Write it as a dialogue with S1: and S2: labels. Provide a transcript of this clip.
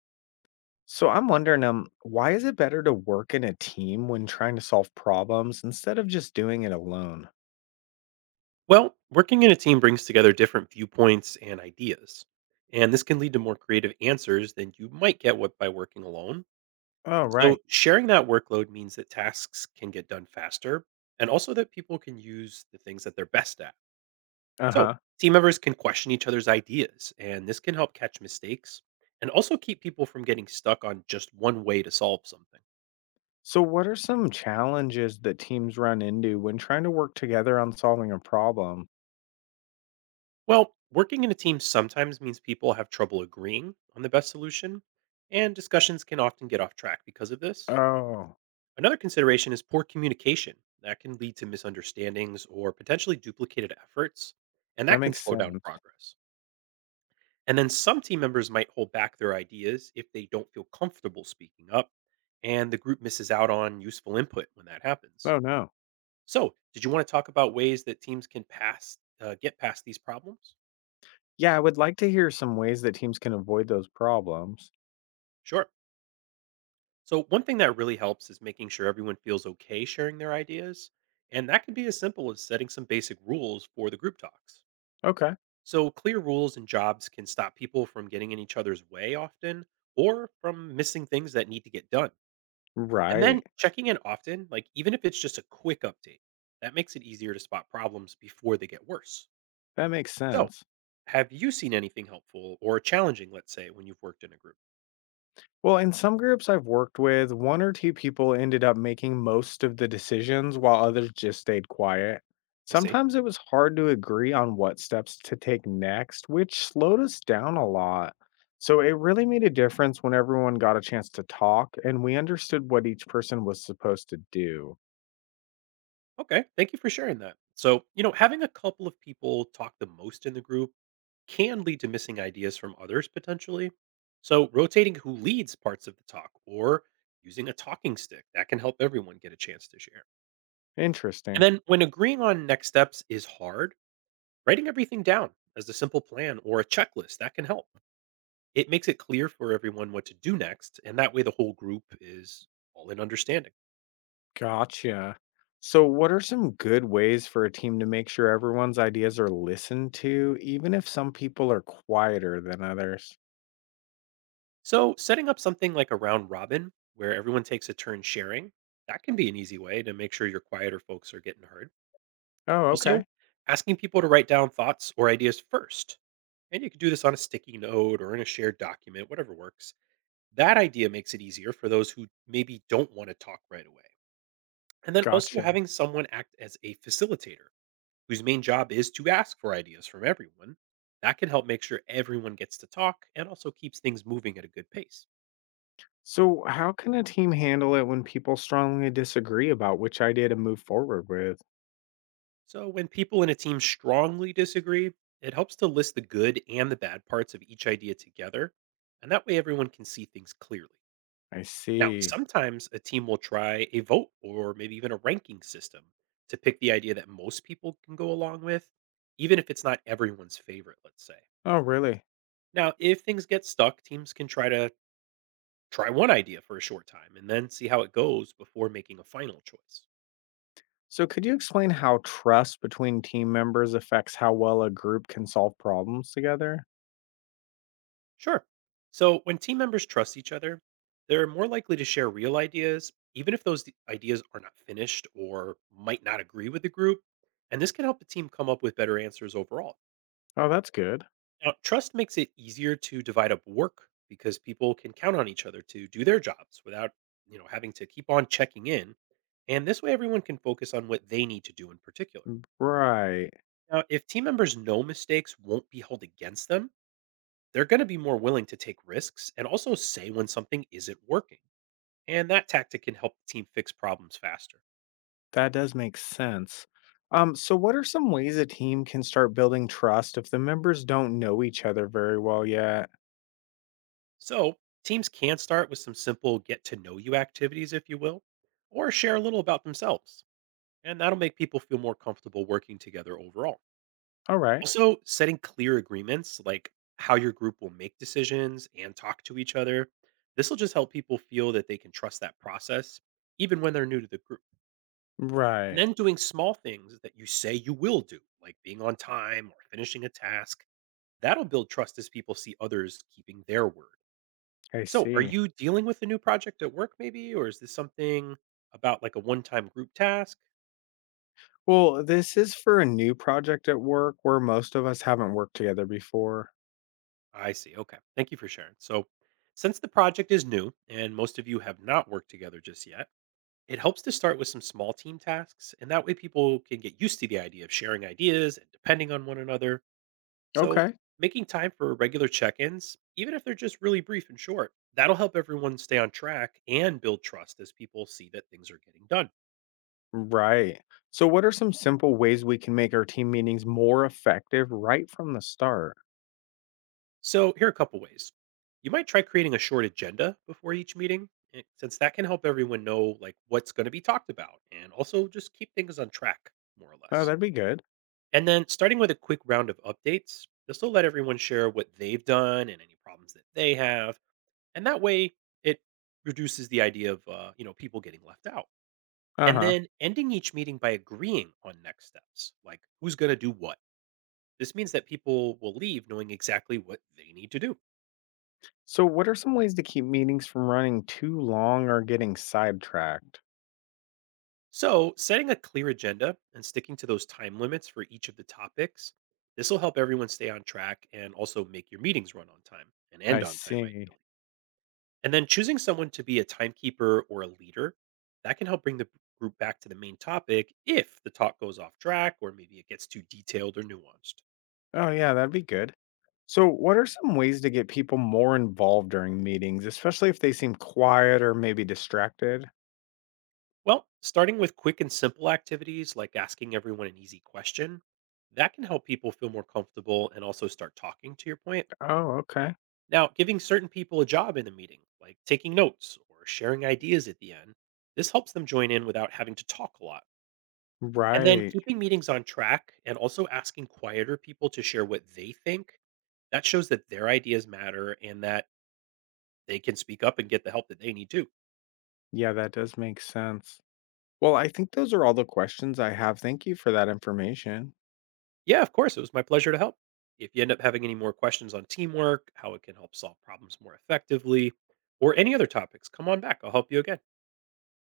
S1: So I'm wondering, why is it better to work in a team when trying to solve problems instead of just doing it alone?
S2: Well, working in a team brings together different viewpoints and ideas, and this can lead to more creative answers than you might get what by working alone.
S1: Oh,
S2: So,
S1: right.
S2: sharing that workload means that tasks can get done faster and also that people can use the things that they're best at.
S1: Uh
S2: So,
S1: huh.
S2: team members can question each other's ideas, and this can help catch mistakes and also keep people from getting stuck on just one way to solve something.
S1: So, what are some challenges that teams run into when trying to work together on solving a problem?
S2: Well, working in a team sometimes means people have trouble agreeing on the best solution, and discussions can often get off track because of this.
S1: Oh,
S2: Another consideration is poor communication. That can lead to misunderstandings or potentially duplicated efforts, and
S1: that
S2: that can
S1: makes
S2: slow down
S1: sense.
S2: progress. And then some team members might hold back their ideas if they don't feel comfortable speaking up, and the group misses out on useful input when that happens.
S1: Oh, no.
S2: So, did you want to talk about ways that teams can pass get past these problems?
S1: Yeah, I would like to hear some ways that teams can avoid those problems.
S2: Sure. So, one thing that really helps is making sure everyone feels okay sharing their ideas. And that can be as simple as setting some basic rules for the group talks.
S1: Okay.
S2: So, clear rules and jobs can stop people from getting in each other's way often or from missing things that need to get done. And
S1: Right.
S2: then checking in often, like even if it's just a quick update, that makes it easier to spot problems before they get worse.
S1: That makes
S2: So,
S1: sense.
S2: have you seen anything helpful or challenging, let's say, when you've worked in a group?
S1: Well, in some groups I've worked with, one or two people ended up making most of the decisions while others just stayed quiet.
S2: I see.
S1: Sometimes it was hard to agree on what steps to take next, which slowed us down a lot. So it really made a difference when everyone got a chance to talk and we understood what each person was supposed to do.
S2: Okay, thank you for sharing that. So, you know, having a couple of people talk the most in the group can lead to missing ideas from others potentially. So, rotating who leads parts of the talk or using a talking stick that can help everyone get a chance to share. And
S1: Interesting.
S2: then, when agreeing on next steps is hard, writing everything down as a simple plan or a checklist that can help. It makes it clear for everyone what to do next, and that way the whole group is all in understanding.
S1: Gotcha. So, what are some good ways for a team to make sure everyone's ideas are listened to, even if some people are quieter than others?
S2: So, setting up something like a round robin where everyone takes a turn sharing, that can be an easy way to make sure your quieter folks are getting heard.
S1: Oh,
S2: Also,
S1: okay.
S2: asking people to write down thoughts or ideas first. And you can do this on a sticky note or in a shared document, whatever works. That idea makes it easier for those who maybe don't want to talk right away. And then also
S1: Gotcha.
S2: having someone act as a facilitator whose main job is to ask for ideas from everyone. That can help make sure everyone gets to talk and also keeps things moving at a good pace.
S1: So, how can a team handle it when people strongly disagree about which idea to move forward with?
S2: So, when people in a team strongly disagree, it helps to list the good and the bad parts of each idea together. And that way, everyone can see things clearly.
S1: I
S2: Now,
S1: see.
S2: sometimes a team will try a vote or maybe even a ranking system to pick the idea that most people can go along with, even if it's not everyone's favorite, let's say.
S1: Oh, really?
S2: Now, if things get stuck, teams can try one idea for a short time and then see how it goes before making a final choice.
S1: So, could you explain how trust between team members affects how well a group can solve problems together?
S2: Sure. So when team members trust each other, they're more likely to share real ideas, even if ideas are not finished or might not agree with the group. And this can help the team come up with better answers overall.
S1: Oh, that's good.
S2: Now, trust makes it easier to divide up work because people can count on each other to do their jobs without, you know, having to keep on checking in. And this way everyone can focus on what they need to do in particular.
S1: Right.
S2: Now, if team members know mistakes won't be held against them, they're going to be more willing to take risks and also say when something isn't working. And that tactic can help the team fix problems faster.
S1: That does make sense. So what are some ways a team can start building trust if the members don't know each other very well yet?
S2: So, teams can start with some simple get to know you activities, if you will, or share a little about themselves. And that'll make people feel more comfortable working together overall.
S1: All right.
S2: Also, setting clear agreements like how your group will make decisions and talk to each other. This will just help people feel that they can trust that process, even when they're new to the group. And
S1: Right.
S2: then doing small things that you say you will do, like being on time or finishing a task, that'll build trust as people see others keeping their word.
S1: I
S2: So, are
S1: see.
S2: you dealing with a new project at work, maybe? Or is this something about like a one time group task?
S1: Well, this is for a new project at work where most of us haven't worked together before.
S2: I see. Okay. Thank you for sharing. So, since the project is new and most of you have not worked together just yet, it helps to start with some small team tasks. And that way, people can get used to the idea of sharing ideas and depending on one another. So,
S1: Okay.
S2: making time for regular check ins, even if they're just really brief and short, that'll help everyone stay on track and build trust as people see that things are getting done.
S1: Right. So, what are some simple ways we can make our team meetings more effective right from the start?
S2: So, here are a couple ways. You might try creating a short agenda before each meeting, since that can help everyone know like what's going to be talked about and also just keep things on track more or
S1: Oh,
S2: less.
S1: that'd be good.
S2: And then starting with a quick round of updates, this will let everyone share what they've done and any problems that they have, and that way it reduces the idea of you know people getting left out.
S1: Uh
S2: And
S1: huh.
S2: then ending each meeting by agreeing on next steps, like who's going to do what. This means that people will leave knowing exactly what they need to do.
S1: So, what are some ways to keep meetings from running too long or getting sidetracked?
S2: So, setting a clear agenda and sticking to those time limits for each of the topics, this will help everyone stay on track and also make your meetings run on time and
S1: I
S2: end on time,
S1: see.
S2: ideally. And then choosing someone to be a timekeeper or a leader, that can help bring the group back to the main topic if the talk goes off track or maybe it gets too detailed or nuanced.
S1: Oh, yeah, that'd be good. So, what are some ways to get people more involved during meetings, especially if they seem quiet or maybe distracted?
S2: Well, starting with quick and simple activities like asking everyone an easy question, that can help people feel more comfortable and also start talking to your point.
S1: Oh, okay.
S2: Now, giving certain people a job in the meeting, like taking notes or sharing ideas at the end, this helps them join in without having to talk a lot. And then
S1: Right.
S2: keeping meetings on track and also asking quieter people to share what they think, that shows that their ideas matter and that they can speak up and get the help that they need too.
S1: Yeah, that does make sense. Well, I think those are all the questions I have. Thank you for that information.
S2: Yeah, of course. It was my pleasure to help. If you end up having any more questions on teamwork, how it can help solve problems more effectively, or any other topics, come on back. I'll help you again.